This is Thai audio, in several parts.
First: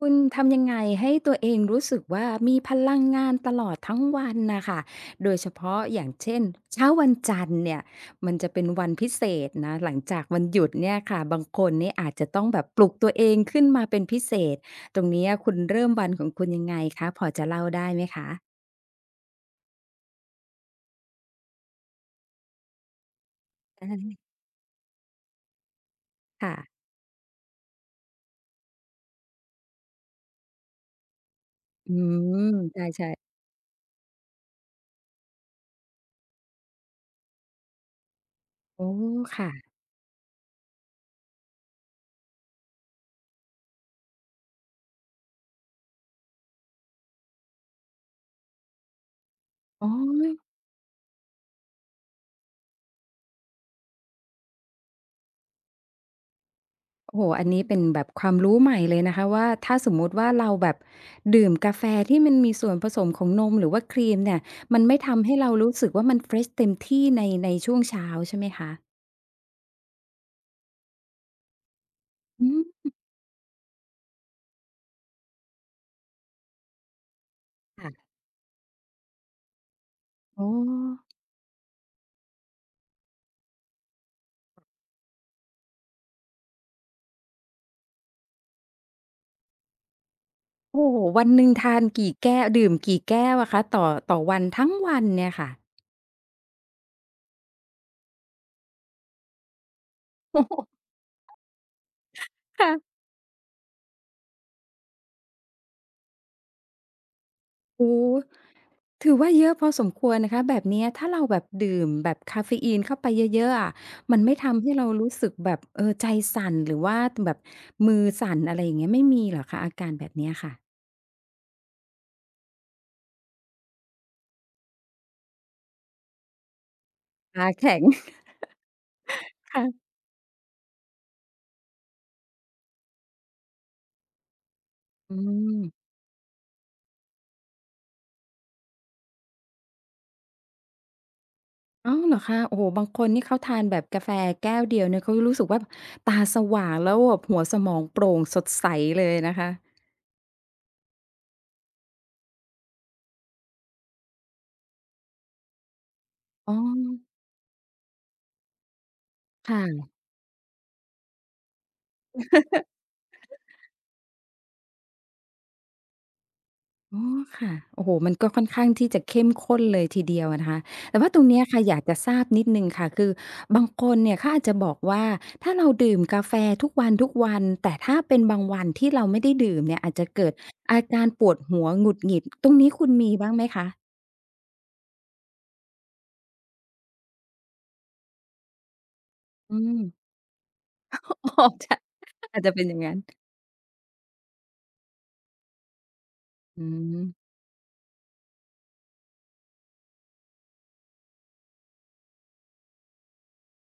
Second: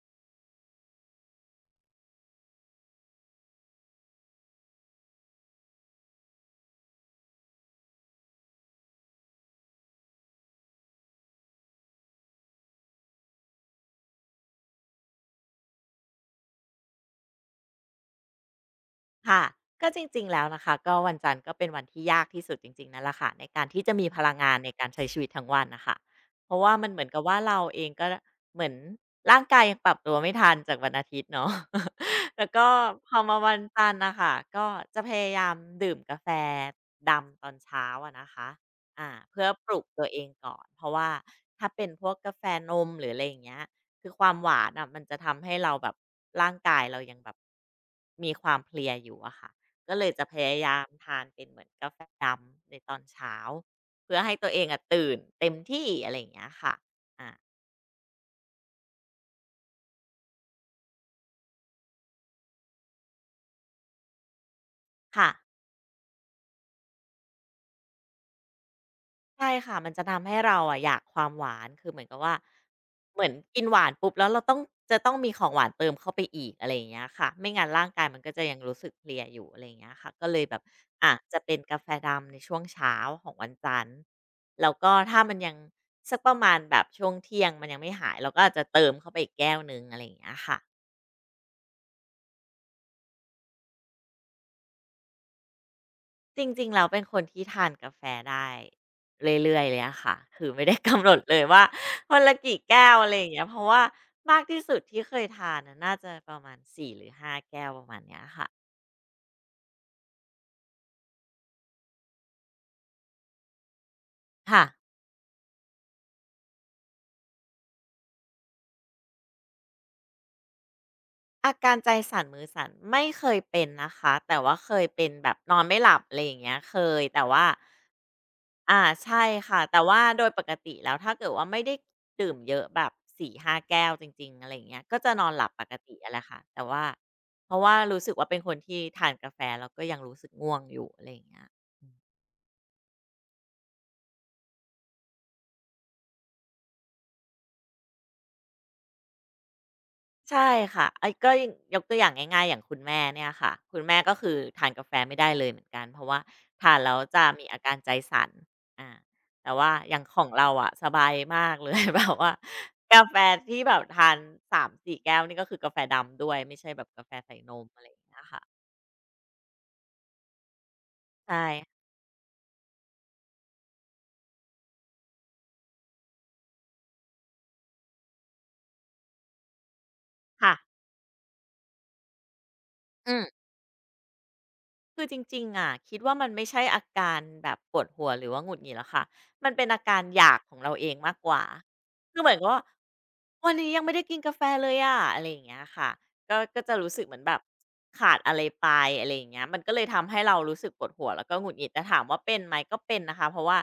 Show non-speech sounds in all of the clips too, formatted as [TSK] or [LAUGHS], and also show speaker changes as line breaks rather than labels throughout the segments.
คุณทำยังไงให้ตัวเองรู้สึกว่ามีพลังงานตลอดทั้งวันน่ะค่ะโดยเฉพาะอย่างเช่นเช้าวันจันทร์เนี่ยมันจะเป็นวันพิเศษนะหลังจากวันหยุดเนี่ยค่ะบางคนนี่อาจจะต้องแบบปลุกตัวเองขึ้นมาเป็นพิเศษตรงเนี้ยคุณเริ่มวันของคุณยังไงคะพอจะเล่าได้ไหมคะ
ค่ะก็จริงๆแล้วนะคะก็วันจันทร์ก็เป็นวันที่ยากที่สุดจริงๆนั่นแหละค่ะในการที่จะมีพลั
อา
งงานในการใช้ชีวิตทั้งวันน่ะค่ะเพ
ค่ะ
ราะว่ามันเหมือนกับว่าเราเองก็เหมือนร่างกายยังปรับตัวไม่ทันจากวันอาทิตย์เนาะ
อื
[LAUGHS] แล้
ม
วก็
ใช่
พอ
ๆ
มาวันจันทร์น่ะค่ะก็จะพยายามดื่มกาแฟดำตอนเช้าอะนะคะ
โอ้
เพื่อป
ค่ะ
ลุกตัวเองก่อนเพราะว่าถ้าเป็นพวกกาแฟนมหรืออะไรอย่างเงี้ย คือความหวานอ่ะมันจะทำให้เราแบบร่างกายเรายังแบบมีความเพลียอยู่อะค่ะ
อ๋อ
ก็เลยจะพยายามทานเป็นเหมือนกาแฟดำในตอนเช้าเพื่อให้ตัวเองอะตื่นเต็มที่อะไรอย่างเงี้ยค่ะ
โอ้โฮ
อา
อันนี้เป็นแบบความรู้ใหม่เลยนะคะว่าถ้าสมมุติว่าเราแบบดื่มกาแฟที่มันมีส่วนผสมของนมหรือว่าครีมเนี่ยมันไม่ทำ
ค่ะ
ให้เรารู้สึกว่ามันเฟรชเต็มที่ในช่วงเช้าใช่ไหมคะ
ใช่ค่ะมันจะทำให้เราอะอยากความหวานคือเหมือนกับว่า
อืม
เหมือนกินหวานปุ๊บแล้วเราต้องจะต้องมีของหวานเติมเข้าไปอีกอะไรอย่างเงี้ยค่ะไม่งั้นร่างกาย
ค่ะ
มันก็จะยังรู้สึกเพลียอยู่อะไรอย่างเงี้ยค่ะก็เลย
อ๋อ
แบบอะจะเป็นกาแฟดำในช่วงเช้าของวันจันทร์แล้วก็ถ้ามันยังสักประมาณแบบช่วงเที่ยงมันยังไม่หายเราก็อาจจะเติมเข้าไปอีกแก้วหนึ่งอะไรอย่างเงี้ยค่ะ
โอ้โฮวันหนึ่งทานกี่แก้วดื่มกี่แก้วอะคะต่อวันทั้งวันเนี่ยค่ะ
จริงๆแล้วเป็นคนที่ทานกาแฟได้เรื่อยๆเลยอะค่ะ
โอ้
คือ
โฮ
ไม่ได้ [LAUGHS] กำหนดเลยว่าวันละกี่แก้
ค่ะ
วอะไรอย่างเงี้ยเพราะว่ามากที่สุดที่เคยทานอะน่าจะประมาณสี่หรือห้าแก้วประ
โอ้
มาณ
โฮ
เนี้ยค่ะ
ถือว่าเยอะพอสมควรนะคะแบบเนี้ยถ้าเราแบบดื่มแบบกาเฟอีนเข้าไปเยอะๆอะมันไม่
ค่ะ
ทำให้เรารู้สึกแบบเออใจสั่นหรือว่าแบบมือสั่นอะไรอย่างเงี้ยไม่มีเหรอคะอาการแบบเนี้ยค่ะ
อาการใจสั่นมือสั่นไม่เคยเป็นนะคะแต่ว่าเคยเป็นแบบนอนไม่หลับอะไรอย่างเงี้ยเคยแต่ว่า
ตาแข็ง [LAUGHS]
ใช่ค่ะแต่
ค่ะ
ว่าโดยปกติแล้วถ้าเกิดว่าไม่ได้ดื่มเยอะแบบสี่ห้าแก้วจริงๆอะไรอย่างเงี้ยก็จะ
อื
นอนหลับ
ม
ปกติอะไรค่ะแต่ว่าเพราะว่ารู้สึกว่าเป็นคนที่ทานกาแฟแล้วก็ยังรู้สึกง่วงอยู่อะไรอย่างเงี้ย
อ้าวเหรอคะโอ้โฮบางคนนี่เขาทานแบบกาแฟแก้วเดียวเนี่ยเขารู้สึกว่าตาสว่างแล้วแบบหัวสมองโปร่งสดใสเลยนะคะ
ใช่ค่ะไอ้ก็ยกตัวอย่างง่ายๆอย่างคุณแม่เนี่ยค่ะคุณแม่ก็คือทานกาแฟไม่ได้เลยเหมือนกันเพราะว่า
อ๋อ
ทานแล้วจะมีอาการใจสั่นอาแต่
ค่ะ
ว่าอย่างของเราอะสบายมากเลย [LAUGHS] แบบว่ากาแฟที่แบบทาน3-4แก้วนี่ก็คือกาแฟดำด้วยไม่ใช่แบบ
อ๋อ
กาแฟใส่น
ค่ะ
มอะ
โอ้
ไร
โฮ
อย่าง
มัน
เงี้ย
ก็ค่
ค่ะ
อนข้างที่จะเข้มข้นเลยทีเดียวอะนะคะแต่ว่าตรงเนี้ย
ใช่
ค่ะอยากจะทราบนิดหนึ่งค่ะ คือบางคนเนี่ยเขาอาจจะบอกว่าถ้าเราดื่มกาแฟทุกวันๆแต่ถ้าเป็นบางวันที่เราไม่ได้ดื่มเนี่ยอาจจะเกิด
ค่ะ
อาการปวดหัวหงุดหงิดตรงนี้คุณ
อื
มี
ม
บ้างไหมคะ
คือจริงๆอะคิดว่ามันไม่ใช่อาการแบบปวดหัวหรือว่าหงุดหงิดหรอกค่ะมัน
อื
เป็นอา
ม
การอยากของเราเองมาก
[LAUGHS]
ก
อ๋
ว่า
อจะ
คือเหมือน
อาจ
กับ
จะ
ว่า
เป็นอย่างงั้น
วันนี้ยังไม่ได้กินกาแฟเลยอะอะไรอย่างเงี้ยค่ะก็
อื
จะรู้
ม
สึกเหมือนแบบขาดอะไรไปอะไรอย่างเงี้ยมันก็เลยทำให้เรารู้สึกปวดหัวแล้วก็หงุดหงิดแต่ถามว่าเป็นไหมก็เป็นนะคะเพราะว่า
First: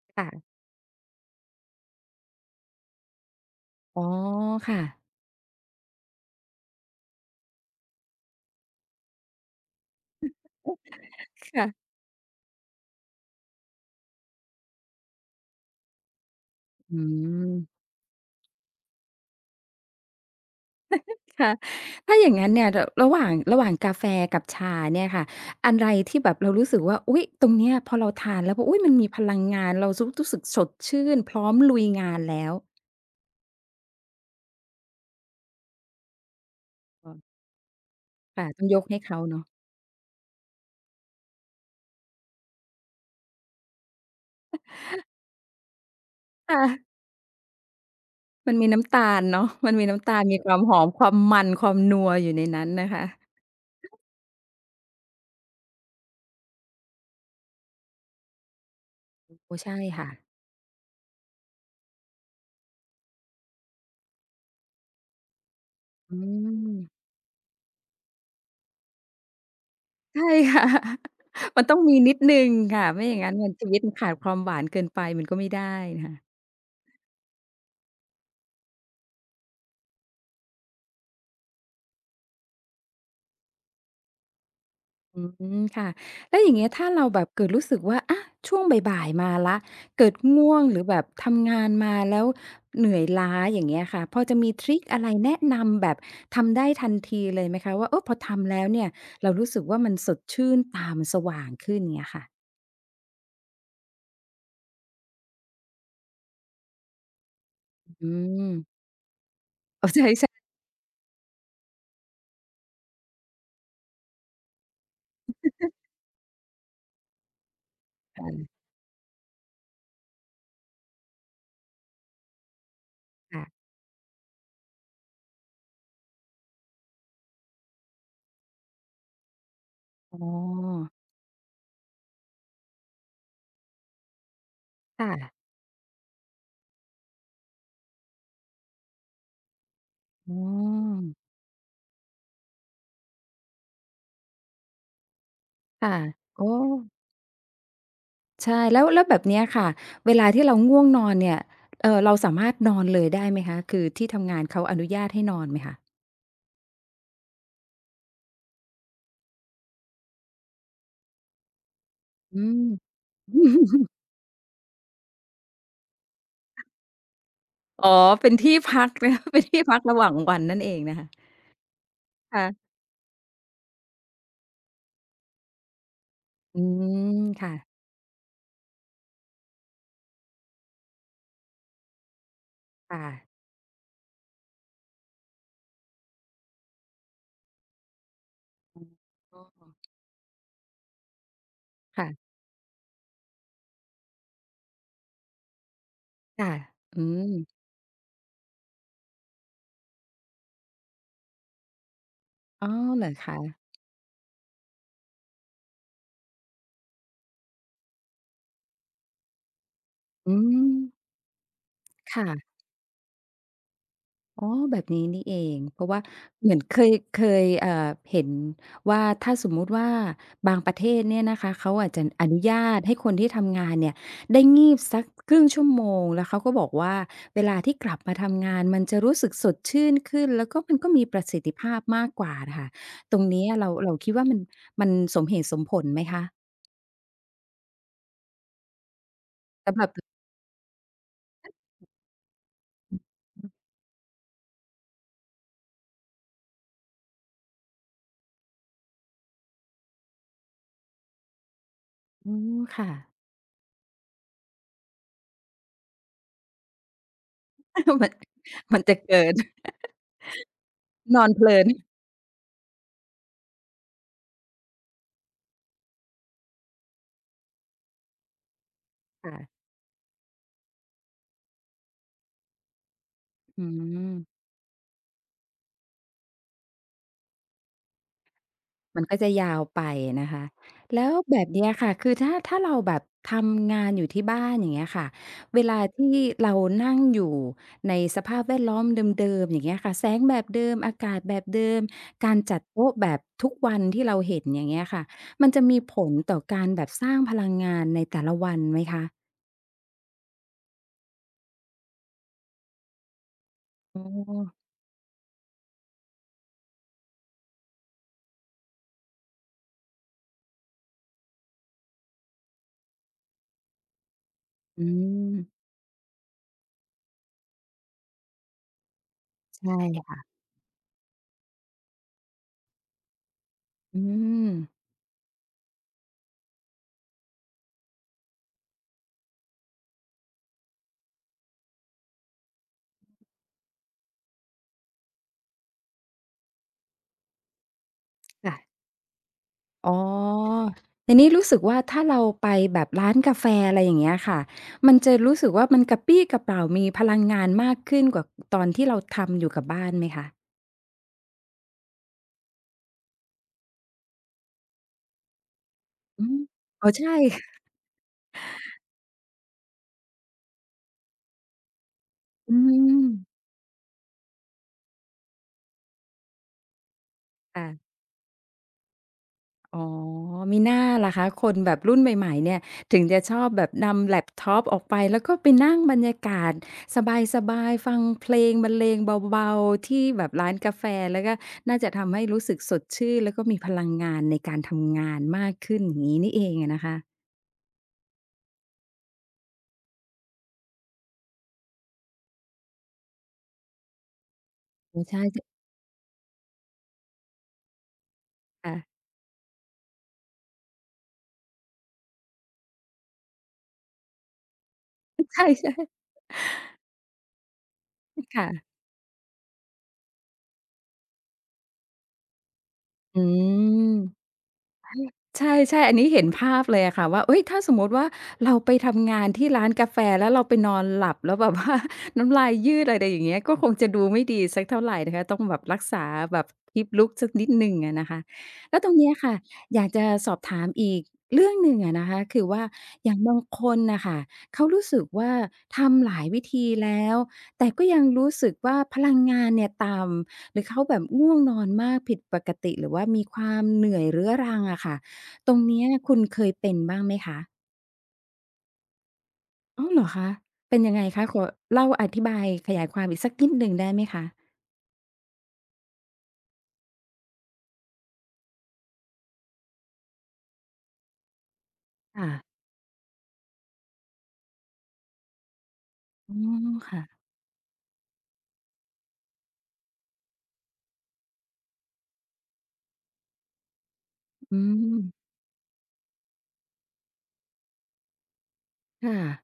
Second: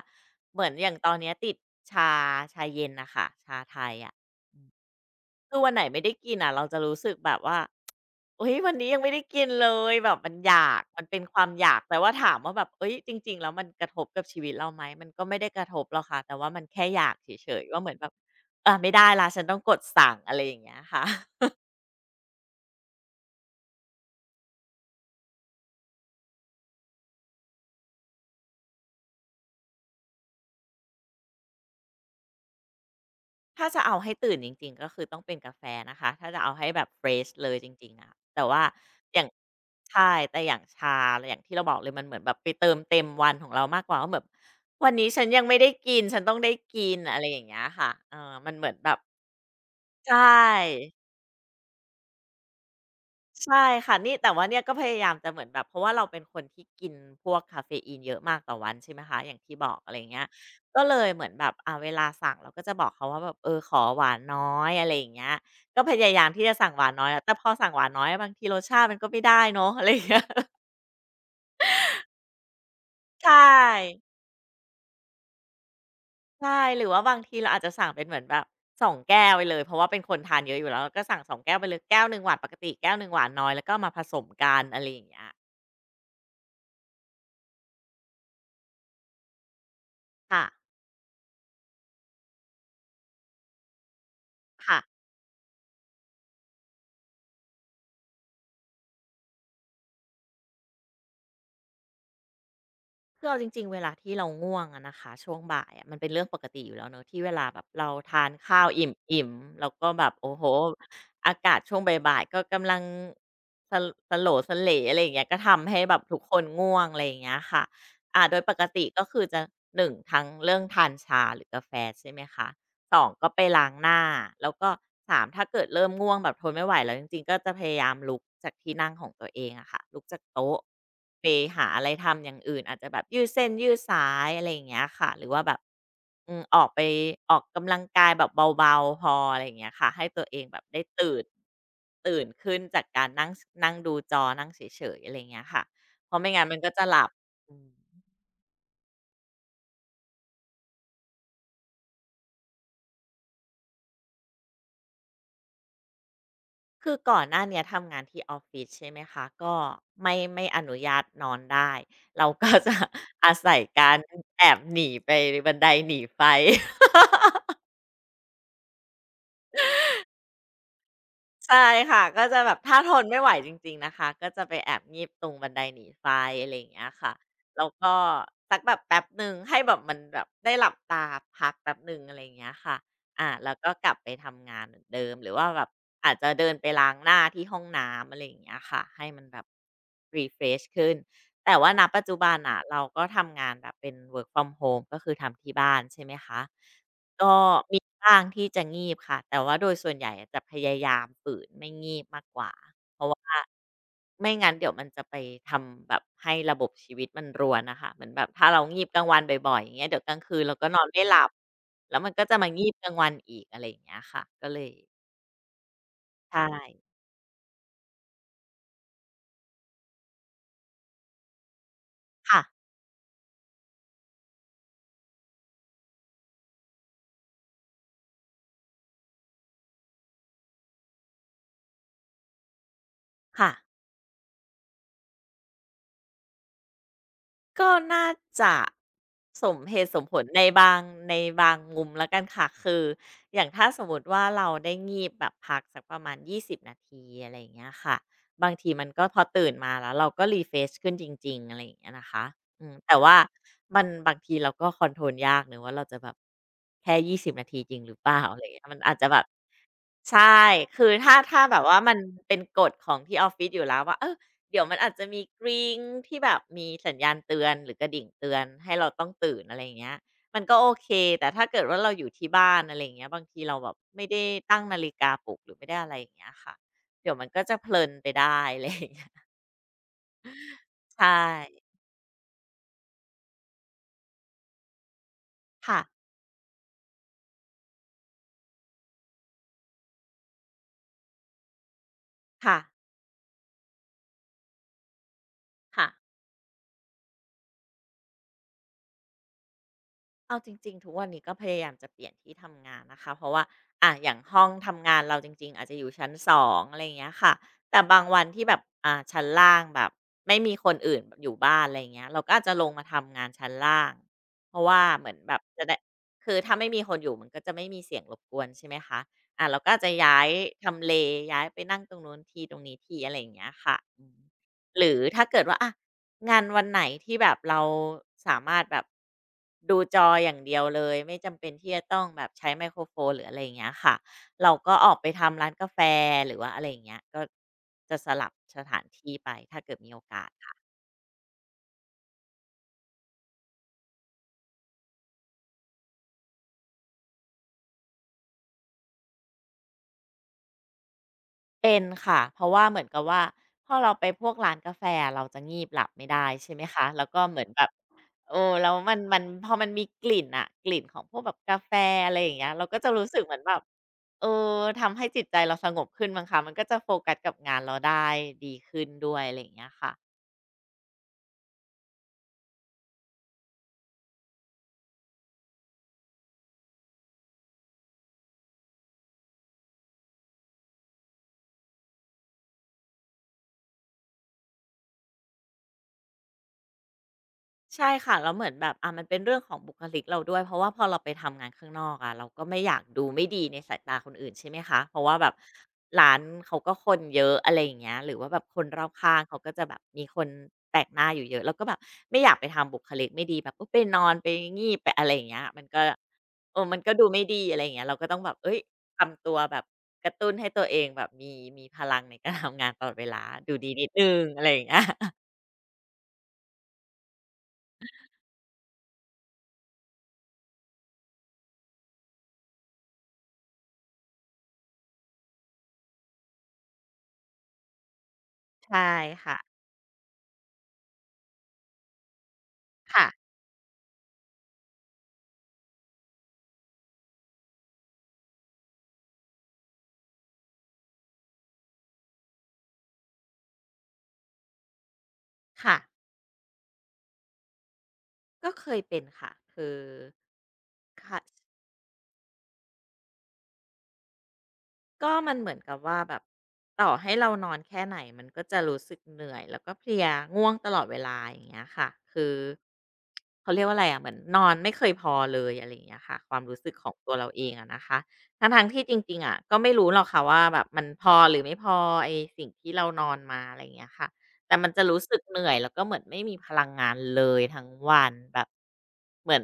เห
ค่ะ
มือนอย่างตอนเนี้ยติดชาชาเย็นน่ะค่ะชาไทย
อ๋อ
อะ
ค่ะ
คือวันไหนไม่ได้กินอะเราจะรู้สึกแบบว่า [TSK] เฮ้ยวันนี้ยังไม่ได้กินเลยแบบมันอยากมันเป็นความอยาก
ค่ะ
แต่ว่าถามว่าแบบเฮ้ยจริงๆแล้วมันกระทบกับชีวิตเราไหมมันก็ไม่ได้กระทบหรอกค่ะแต่ว่ามันแค่
อื
อยากเฉยๆ
ม
ว่าเหมือนแบบอาไม่ได้ละฉันต้องกดสั่งอะไรอย่างเงี้ยค่ะ
ค่ะถ้าอย่างงั้นเนี่ยระหว่างกาแฟกับชาเนี่ยค่ะอะไรที่แบบเรารู้สึกว่าอุ๊ยตรงเนี้ยพอเราทานแล้วอุ๊ยมันมีพลังงานเรารู้สึกสดชื่นพร้อมลุยงานแล้ว
ถ้าจะเอาให้ตื่นจริงๆก็คือต้องเป็นกาแฟนะคะ ถ้าจะเอาให้แบบเฟร
ค่ะ
ชเลยจริงๆอะแต่
ค่ะ
ว่า
ต้องยกให้
อ
เขา
ย่าง
เนาะ
ใช่แต่อย่างชาอย่างที่เราบอกเลยมันเหมือนแบบไปเติมเต็มวันของเรามากกว่าว่าแบบวันนี้ฉันยังไม่ได้กินฉันต้อง
ค
ได้กิน
่ะ
อะไรอย่างเงี้ยค่ะเออมั
มั
น
น
เห
มี
มือนแบ
น้ำ
บ
ตาลเนาะมันมีน้ำ
ใช่
ตาลมีความหอมความมันความนัวอยู่ในนั้นนะคะ
ใช่ค่ะนี่แต่ว่าเนี่ยก็พยายามจะเหมือนแบบเพราะว่าเราเป็นคนที่กินพวกคาเฟอีนเยอะมากต่อวันใช่ไหมคะอย่างที่
โอ้
บอ
ใช่
กอะไร
ค่ะ
เงี้ยก็เลยเหมือนแบบเวลาสั่งเราก็จะบอกเขาว่าแบบเออขอหวานน้อยอะไรอย่างเงี้ยก็พยา
อื
ยามที่จะสั่งหวานน้
ม
อยอะแต่พอสั่งหวานน้อยอะบางทีรสชาติมันก็ไม่ได้เนอะ [LAUGHS] อะไรอย่างเงี้ย
ใช่ค่ะ [LAUGHS] มันต้องมีนิดหนึ่งค่ะไม่อย่าง
ใช
งั้นมันชีวิตมัน
่
ขาดความหวานเกินไปมันก็ไม่ได้นะคะ
ใช่หรือว่าบางทีเราอาจจะสั่งเป็นเหมือนแบบสองแก้วไปเลยเพราะว่าเป็นคนทานเยอะอยู่แล้วก็สั่งสองแก้วไปเลยแก้วหนึ่งหวานปกติแก้วหนึ่งหวานน้อยแล้วก็มาผสมกันอะไรอย่างเงี้
อื
ย
มค่ะแล้วอย่างเงี้ยถ้าเราแบบเกิดรู้สึกว่าอะช่วงบ่ายๆมาแล้วเกิด
ค่ะ
ง่วงหรือแบบทำงานมาแล้วเหนื่อยล้าอย่างเงี้ยค่ะพอจะมีท
ค่ะ
ริกอะไรแนะนำแบบทำได้ทันทีเลยไหมคะว่าเออพอทำแล้วเนี่ยเรารู้สึกว่ามันสดชื่นตามันสว่างขึ้นเงี้ยค่ะ
คือเอาจริงๆเวลาที่เราง่วงอะนะคะช่วงบ่ายอะมันเป็นเรื่องปกติอยู่แล้วเนอะที่เวลาแบบเรา
อื
ทาน
ม
ข้าวอิ่มๆแล้ว
[LAUGHS] อ๋
ก็
อใ
แบบ
ช่
โอ้
ๆ
โฮอากาศช่วงบ่ายๆก็กำลังสสโหลสเหลอะไรอย่างเงี้ยก็ทำให้แบบทุกคนง่วงอะไรอย่างเงี้ยค่ะอ่าโดยป
ค่ะ
กติก็คือจะหนึ่งทั้งเรื่องทานชาหรือกาแฟใช่ไหมคะ สองก็ไปล้า
ค่ะ
งหน้าแล้วก็3ถ้าเกิดเริ่มง่วงแบบทนไม่ไหวแล้วจริงๆก็จะพยายามลุกจากที่นั่งของตัวเองอะค่ะลุก
อ๋
จา
อ
กโต๊ะไปหาอะไรทำอย่างอื่นอาจจะแบบยืดเส้นยืดสายอะไรอย่างเงี้ยค่ะ
ค่ะ
หรือว่าแบบอืมออกไปออกกำลังกายแบบเบาๆพออะไรอย่างเงี้ยค่ะให้ตัว
อ๋
เองแบบได้
อ
ตื่นขึ้นจากการนั่งนั่งดูจอนั่งเฉยๆอะไรอย่างเงี้ยค่ะ
ค่ะ
เพราะไม่
โอ
งั้นมันก็จะหลับอืม
ใช่แล้วแล้วแบบเนี้ยค่ะเวลาที่เราง่วงนอนเนี่ยเราสามารถนอนเลยได้ไหมคะคือที่ทำงานเขาอนุญาตให้นอนไหมคะ
คือก่อนหน้าเนี้ยทำงานที่ออฟฟิศใช่ไหมคะก็ไม่อนุญาตนอนได้เรา
อื
ก็
ม
จะ [LAUGHS] อาศัย
[LAUGHS]
การแอบหนีไปบันไดหนีไฟ
อ๋อเป็นที่พักนะ [LAUGHS] คะเป็นที่พักระหว่างวันนั่นเองนะคะ
ใช่ค่ะก็จะแบบ
ค่ะ
ถ้าทนไม่ไหวจริงๆนะคะก็จะไปแอบงีบตรงบันไดหนีไฟอะไร
อื
อย่างเงี้ยค่ะ
ม
แล้ว
ค่ะ
ก็สักแบบแป๊บหนึ่งให้แบบมันแบบได้หลับตาพักแป๊บหนึ่งอะไรอย่างเงี้ยค่ะอา
ค่ะ
แล้วก็กลับไปทำงานเหมือนเดิมหรือว่าแบบอาจจะเดินไปล้างหน้าที่ห้องน้ำอะไรอย่างเงี้ย
อื
ค่ะ
ม
ให้มันแบ
อ๋อ
บ refresh ขึ้นแต่ว่าณปัจจุ
ค่ะ
บันอ่ะเราก็ทำงานแบบเป็น work from home ก็คือทำที่บ้านใช่ไหมคะ
ค่ะอื
ก็
ม
มีบ้างที่จะงีบค่ะแต่ว่าโดยส่วนใหญ่อะจะพยายามฝืนไม่งีบมากกว่า
อ๋อ
เพ
เหร
ราะ
อ
ว่า
คะ
ไม่งั้นเดี๋ยวมันจะไปทำแบบให้ระบบชีวิตมันรวนน่ะค่ะเหมือนแบบถ้าเรางีบกลางวันบ่อยๆอย่างเงี้ยเดี๋ยวกลาง
อื
คืนเราก็น
ม
อนไม่หลับแล้วมันก็จะมา
ค่ะ
งีบกลางวันอีกอะไรอย่างเงี้ยค่ะ
อ๋
ก็
อ
เลย
แบบนี้นี่เองเพราะว่า
ใช่
เหมือนเคยเห็นว่าถ้าสมมุติว่าบางประเทศเนี่ยนะคะเขาอาจจะอ
ค่ะ
นุญาตให้คนที่ทำงานเนี่ยได้งีบสักครึ่งชั่วโมงแล้วเขาก็บอกว่าเวลาที่กลับมาทำงานมันจะรู้สึกสดชื่นขึ้นแล้วก็มันก็มีประสิทธิภาพมากกว่าน่ะค่ะตรงนี้
ค่ะ
เราคิดว่ามันสมเหตุสมผลไหมคะ
ก็น่าจะสมเห
สำหรั
ตุ
บ
สมผลในบางในบางมุมแล้วกันค่ะคืออย่างถ้า
[UNINTELLIGIBLE]
สมมติว่าเราได้งีบแบบพักสักประมาณยี่สิบนาทีอะไรอย่างเงี้ยค่ะบางทีมันก็พอตื่นมาแล้วเราก็รีเฟช h ขึ้นจริงๆอะไรอย่างเงี้ยนะคะ
อืม
อืม
ค่ะ
แต่ว่ามันบางทีเราก็คอนโทรลยากเนาะว่าเราจะแบบแค่ยี่สิบนาทีจริงหรือ
[LAUGHS]
เป
มัน
ล่าอะไรอย่างเงี้ยมันอา
จะ
จจะแบ
เกิ
บ
น [LAUGHS]
ใช่คือถ้า
นอน
ถ้า
เพ
แบ
ลิ
บ
น
ว่ามันเป็นกฎของที่ออฟฟิศอยู่แล้วว่าเออเดี๋ยวมันอาจจะมีกริ๊งที่แบบมีสัญญาณเตือนหรือกระดิ่งเตือนให้เราต้องตื่นอะ
ค่ะ
ไรอย่างเงี้ยมันก็โอเคแต่ถ้าเกิดว่าเราอยู่ที่บ้านอะไรอย่างเงี้ยบางทีเรา
อื
แบบไม่ได้
ม
ตั้งนาฬิกาปลุกหรือไม่ได้อะไรอย่างเงี้ยค่ะเดี๋ยวมันก็จะเพลินไปได้อะไรอย่าง
มัน
เงี้ย
ก็จะยาวไปนะคะ
ใช่
แล้วแบบเนี้ยค่ะ คือถ้าเราแบบทำงานอยู่ที่บ้านอย่างเงี้ยค่ะเว
ค่ะ
ลาที่เรานั่งอยู่ในสภาพแวดล้อมเดิมๆอย่างเงี้ยค่ะแสงแบบเดิม อากาศแบบเดิม การ
ค่ะ
จัดโต๊ะแบบทุกวันที่เราเห็นอย่างเงี้ยค่ะ มันจะมี
ค่ะ
ผลต่อการแบบสร้างพลังงานในแต่ละวันไหมคะ
เอาจริงๆทุกวันนี้ก็พยายามจะเปลี่ยนที่ทำงานนะคะเพราะว่าอ่า
อ๋อ
อย่างห้องทำงานเราจริงๆอาจจะอยู่ชั้นสองอะไรอย่างเงี้ยค่ะแต่บางวันที่แบบอ่าชั้นล่างแบบไม่มีคนอื่นอยู่บ้านอะไรอย่างเงี้ยเราก็อาจจะลงมาทำงานชั้นล่างเพราะว่า
อื
เหมือนแบบ
ม
จะได้คือถ้าไม่มีคนอยู่มันก็จะไม่มีเสียงรบกวนใช่ไหมคะอ่าเราก็
ใช่
อาจจะย้าย
ค่ะ
ทำเลย้ายไปนั่งตรงนู้นทีตรงนี้ทีอะไรอย่างเงี้ยค่ะ
อื
อืม
ม
หรือถ้าเกิดว่าอะ งานวันไหนที่แบบเราสามารถแบบดูจออย่างเดียวเลยไม่จำเป็นที่จะต้องแบบใช้ไมโครโฟนหรืออะไรอย่างเงี้ยค่ะเราก็ออกไปทำร้านกาแฟหรือว่าอะไรอย่างเงี้ยก็จะสลับสถา
ค่ะ
นที่ไปถ้าเกิด
อ๋อ
มีโอกาสค่ะ
แต่นี่รู้สึกว่าถ้าเราไปแบบร้านกาแฟอะไรอย่างเงี้ยค่ะมันจะรู้สึกว่ามันกระปรี้กระเปร่ามีพลังงานมากขึ้นกว่าตอนที่เราทำอยู่กับบ้านไหมคะ
เป็นค่ะเพราะว่าเหมือนกับว่าพอเราไปพวกร้านกาแฟเราจะงีบหลับไม่
อื
ได้
ม
ใช่ไหมคะ
อ๋อ
แล้ว
ใช่
ก็เหมือนแบบ เออแล้วมันพอมันมีกลิ่นอะกลิ่นของพวกแบบกาแฟอะไรอย่างเงี้ย
อื
เราก็จะ
ม
รู้สึกเหมือนแบบเออทำให้จิตใจเราสงบขึ้นมั้งคะมันก็จะโฟกัสกับงาน
ค่ะ
เราได้ดีขึ้นด้วยอะไรอย่างเงี้ย
อ๋อ
ค่ะ
มิน่าล่ะคะคนแบบรุ่นใหม่ๆเนี่ยถึงจะชอบแบบนำแล็ปท็อปออกไปแล้วก็ไปนั่งบรรยากาศสบายๆฟังเพลงบรรเลงเบาๆที่แบบร้านกาแฟแล้วก็น่าจะทำให้รู้สึกสดชื่นแล้วก็มีพลังงานในการทำงานมากขึ้นอย่างงี้นี่เองอะนะคะ
ใช่ค่ะแล้วเหมือนแบบมันเป็นเรื่องของบุคลิกเราด้วยเพราะว่าพอเราไปทำงานข้างนอกอะเราก็ไม่อยากดูไม่ดีในสายตาคนอื่นใช่ไหมคะเพ
อ๋อ
ราะว่า
ใช่
แบบ
ๆ
ร้านเขาก็คนเยอะอะไรอย่างเงี้ยหรือว่าแบบคนรอบ
ค่ะ
ข้างเขาก็จะแบบมีคนแปลกหน้าอยู่เยอะเราก็แบบไม่อยากไปทำบุคลิกไม่ดีแบบก็ไปนอนไปงีบไปอะไรอย่างเงี้ย
ใช่
มันก็เออมันก็ดูไม่ดีอะไรอย่างเงี้ยเราก็ต้องแบบ
ๆค่ะ
เอ้ยทำตัวแบบกระตุ้นให้ตัวเองแบบมีพลังในการ [LAUGHS] ทำงานตลอดเวลา
อื
ดูดีนิด
ม
นึ่งอะไรอย่างเงี้ย
ใช่ๆอันนี้เห็นภาพเลยอะค่ะว่าเฮ้ยถ้าสมมุติว่าเราไปทำงานที่ร้านกาแฟแล้วเราไปนอนหลับแล้วแบบว่า [LAUGHS] น้ำลายยืดอะไรอย่างเงี้ยก็คงจะดูไม่ดีสักเท่าไรนะคะต้องแบบรักษาแบบ keep look สักนิดหนึ่งอะนะคะแล้ว
ใช่
ตรงเนี้ยค่ะ
ค่ะ
อยากจะสอบถามอีกเรื่องหนึ่งอะนะคะคือว่า
ค่ะ
อย่างบางคนน่ะค่ะเขารู้สึกว่าทำหลายวิธีแล้วแต่ก็ยังรู้สึกว่าพลังงานเนี่ยต่ำหรือเขาแบบง่วงนอนมากผิดปกติหรือว่ามีความเหนื่อยเรื้อรังอะค่ะ ตรง
ค่ะ
เนี้ยคุณเคยเป็นบ้างไหมคะ
ก็เคยเป็นค่ะคือ
อ้าวเหรอคะ เป็นยังไง
ค่ะ
คะขอเล่าอธิบายขยายความอีกสักนิดหนึ่งได้ไหมคะ
ก็มันเหมือนกับว่าแบบต่อให้เรานอนแค่ไหนมันก็จะรู้สึกเหนื่อยแล้วก็เพลียง่วงตลอดเวลาอย่างเงี้ยค่ะคื
ค่ะ
อเขาเรียกว่าอะไรอะเหมือนนอนไม่เคยพอเลยอะไรอย่างเงี้ยค่ะค
อ๋
วา
อ
มรู้สึกของ
ค่ะ
ตัวเราเองอะนะคะทั้งทงที่จริงๆอะก็ไม่รู้หรอกค่ะว่าแบบมันพอหรือไม่พอไอสิ่งที่เรานอนมาอะไรอย่างเงี้ยค่ะแต่
อื
มันจะรู้สึก
ม
เหนื่อยแล้วก็เหมือนไม่มีพลังงานเลยทั้งวันแบบ
ค่ะ
เหมือน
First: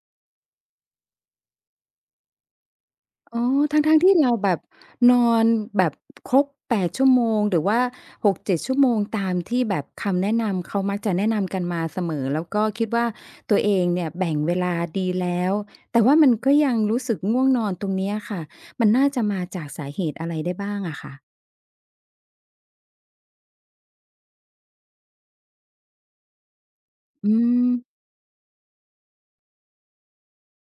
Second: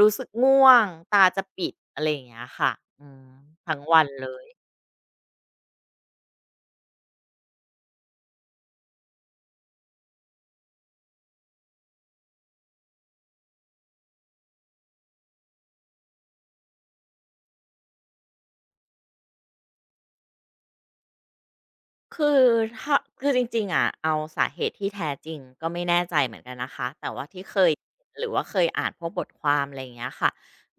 รู้สึกง่วงตาจะปิดอะไรอย่างเงี้ยค่ะอืม
อ๋อ
ทั้ง
ทั้ง
วั
ๆ
น
ที่
เล
เราแบ
ย
บนอนแบบครบ8 ชั่วโมงหรือว่า6-7 ชั่วโมงตามที่แบบคำแนะนำเขามักจะแนะนำกันมาเสมอแล้วก็คิดว่าตัวเองเนี่ยแบ่งเวลาดีแล้วแต่ว่ามันก็ยังรู้สึกง่วงนอนตรงเนี้ยค่ะมันน่าจะมาจากสาเหตุอะไรได้บ้างอะคะ
คือถ้าคือจริงๆอะเอาสาเหตุที่แท้จริงก็ไม่แน่ใจเหมือนกันนะคะแต่ว่า
อื
ที่เค
ม
ยเหนหรือว่าเคยอ่านพวกบทความอะไรอย่างเงี้ยค่ะ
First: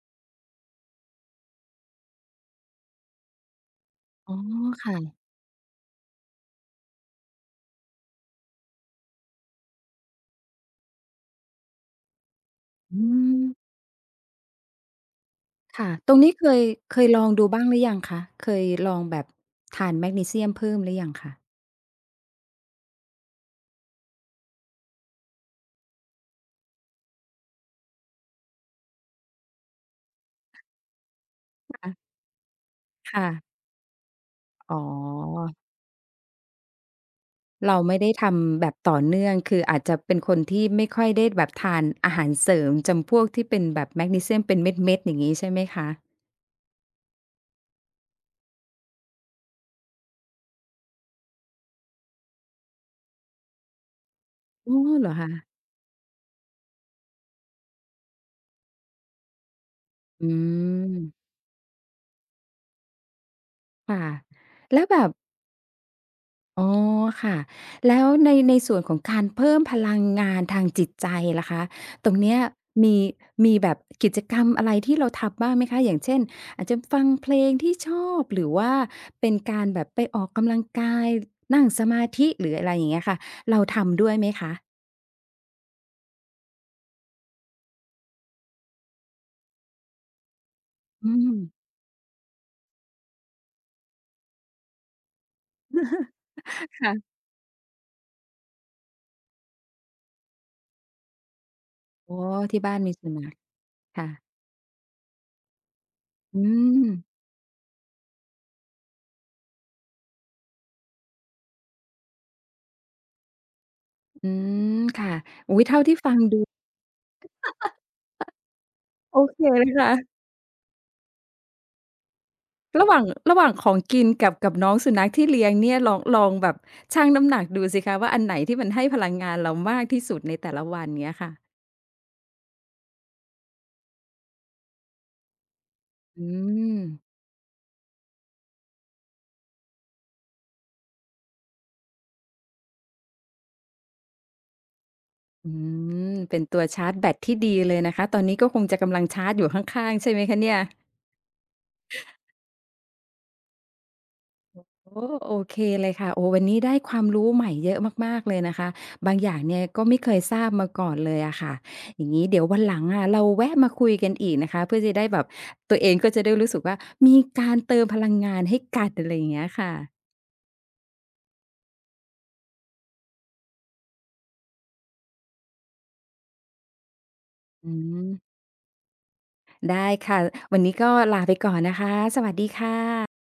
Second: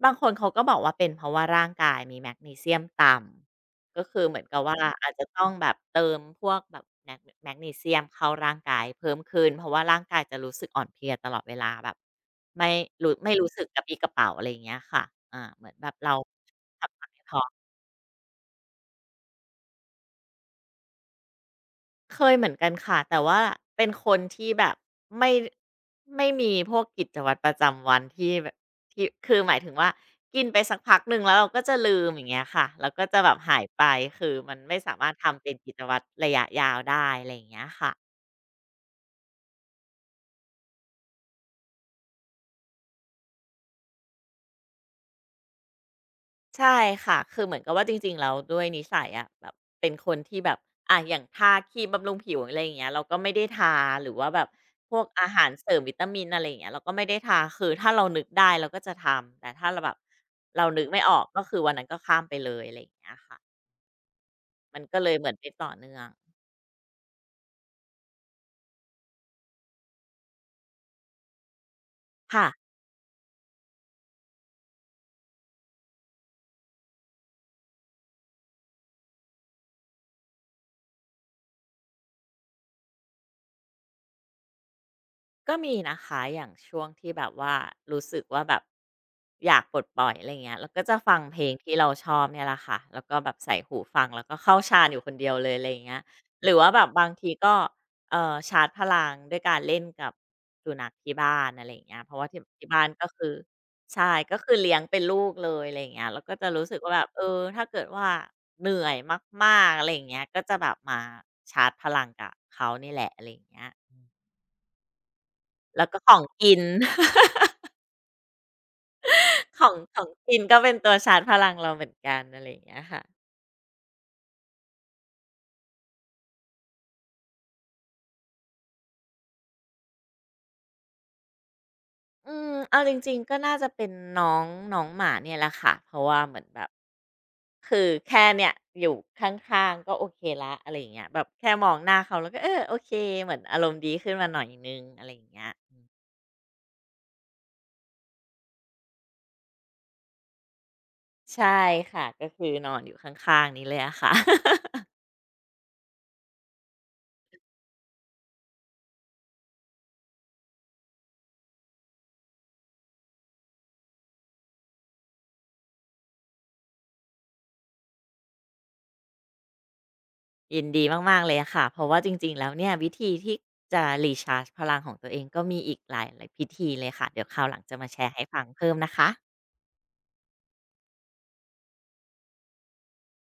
บางคนเขาก็บอกว่าเป็นเพราะว่าร่างกายมีแมกนีเซียมต่ำก็คือ
อ๋
เห
อ
มือนกับว่า
ค่ะ
อาจจะต้องแบบเติมพวกแบบแมกนีเซียมเข้าร่างกายเพิ่มขึ้นเพราะว่าร่างกายจะรู้สึกอ่อนเพลียตลอดเวลาแบบไม่
อื
ไม่
ม
รู้สึกกระปรี้กระเป๋่าอะไรอย่างเงี้ยค่ะอาเหมือนแบ
ค่ะ
บ
ต
เรา
รงนี้เคยเค
ทำงา
ย
น
ล
ไม่
อง
พอ
ดูบ้างหรือยังคะเคยลองแบบทานแมกนีเซียมเพิ่มหรือยังคะ
เคยเหมือนกันค่ะแต่ว่าเป็นคนที่แบบไม่ไม่มีพวกกิจวัตรประจำวันที่แบบที่คือหมายถึงว่ากินไปสักพักหนึ่งแล้วเราก็จะลืม
ค่ะ
อย่างเงี้ยค่ะแล้วก็จะ
ค่ะ
แบบหายไปคือมัน
อ๋
ไม่
อ
สามารถทำเป็นกิจวัตรระยะยาวได้อะไรอย่างเงี้ย
เรา
ค่ะ
ไม่ได้ทำแบบต่อเนื่อง คืออาจจะเป็นคนที่ไม่ค่อยได้แบบทานอาหารเสริมจำพวกที่เป็นแบบแมกนีเซียมเป็นเม็ดๆอย่างงี้ใช่ไหมคะ
ใช่ค่ะคือเหมือนกับว่าจริงๆแล้วด้วยนิสัยอะแบบเป็นคนที่แบบอะอย่างทาครีมบำรุงผิวอะไรอย่างเงี้ยเราก็ไม่ได้ทาหรือว่าแบบ
อ๋อ
พวก
เหรอ
อา
คะ
หารเสริมวิตามินอะไรอย่างเงี้ยเราก็ไม่ได้ทาคือถ้าเรานึกได้เราก็จะทำแต่ถ้าเราแบบ
อื
เรานึกไม่ออก
ม
ก็คือวันนั้นก็ข้ามไปเลยอะไรอย่างเงี้ยค่ะ
ค่ะ
มัน
แล้วแบ
ก็เล
บ
ยเหมือนไม่ต่อเนื่อง
อ๋อค่ะแล้วในส่วนของการเพิ่มพลังงานทางจิตใจล่ะคะตรงเนี้ย
ค่ะ
มีมีแบบกิจกรรมอะไรที่เราทำบ้างไหมคะอย่างเช่นอาจจะฟังเพลงที่ชอบหรือว่าเป็นการแบบไปออกกำลังกายนั่งสมาธิหรืออะไรอย่างเงี้ยค่ะเราทำด้วยไหมคะ
ก็มีนะคะอย่างช่วงที่แบบว่ารู้สึกว่าแบบอยากปลดปล่อยอะไรเงี้ยเราก็จะ
อื
ฟัง
ม
เพลงที่เราชอบเนี่ยแหละค่ะแล้วก็แบบใส่หูฟังแล้วก็เข้าฌานอยู่คนเดียวเลยอะไรเงี้ยหรือ
[LAUGHS]
ว่าแบบบาง
ค่ะ
ทีก็ชาร์จพลังด้วยการเล่นกับสุนัขที่บ้านอะไรเงี้ยเพ
อ๋อ
ราะว่าที่
ที่
ที่
บ้าน
บ้าน
มี
ก็
สุนั
คือ
ขค่ะ
ใช่ก็คือเลี้ยงเป็นลูกเลยอะไรเงี้ยแล้วก็
อื
จะรู้สึก
ม
ว่าแบบเออถ้าเกิดว่าเหนื่อยมากๆอะไรเงี้ยก็จะแบบมาชาร์จพลังกับเขานี่แหละอะไรเงี้ย
อืมค่ะอุ๊ยเท่า
แล้ว
ที่
ก็ข
ฟั
อ
ง
ง
ดู
กิน [LAUGHS]
โอเค
ข
เล
อ
ย
ง
ค่ะ
ของกินก็เป็นตัวชาร์จพลังเราเหมือนกันอะไรอย่างเงี้ย
ระหว่า
ค่ะ
งระหว่างของกินกับน้องสุนัขที่เลี้ยงเนี่ยลองแบบชั่งน้ำหนักดูสิคะว่าอันไหนที่มันให้พลังงานเรามากที่สุดในแต่ละวันเงี้ยค่ะ
อืมเอาจริงๆก็น่าจะเป็นน้องน้องหมาเนี่ยแหละค่ะเพราะว่า
อื
เหมือนแบบ
ม
คือแค่เนี่ยอยู่ข้างๆก็โอเคละอะไรอย่างเงี้ยแบบแค่มองหน้าเขาแล้วก็เออโอเคเหมือนอารมณ์ดีขึ้นมาหน่อยนึงอะไรอย่างเงี้ย
อืมเป็นตัวชาร์จแบตที่ดีเลยนะคะตอนนี้ก็คงจะกำลังชาร์จอยู่ข้างๆใช่ไหมคะเนี่ย
ใช่ค่ะก็คือนอนอยู่ข้างๆนี้เลยอะค่ะ
โอ้โอเคเลยค่ะโอ้วันนี้ได้ความรู้ใหม่เยอะมากๆเลยนะคะบางอย่างเนี่ยก็ไม่เคยทราบมาก่อนเลยอะค่ะอย่างงี้เดี๋ยววันหลังอะเราแวะมาคุยกันอีกนะคะเพื่อจะได้แบบตัวเองก็จะได้รู้สึกว่ามีการเติมพลังงานให้กันอะไรอย่างเงี้ยค่ะ
ยินดีมากๆเลยค่ะเพราะว่าจริงๆแล้วเนี่ยวิธีที่จะรีชาร์จพลังของตัวเองก็มีอีกหลายๆพิธีเลยค่ะเดี๋ยวคราวหลัง
อื
จะมาแช
ม
ร์ให้ฟังเพิ่มนะคะ
ได้ค่ะวันนี้ก็ลาไปก่อนนะคะสวัสดีค่ะ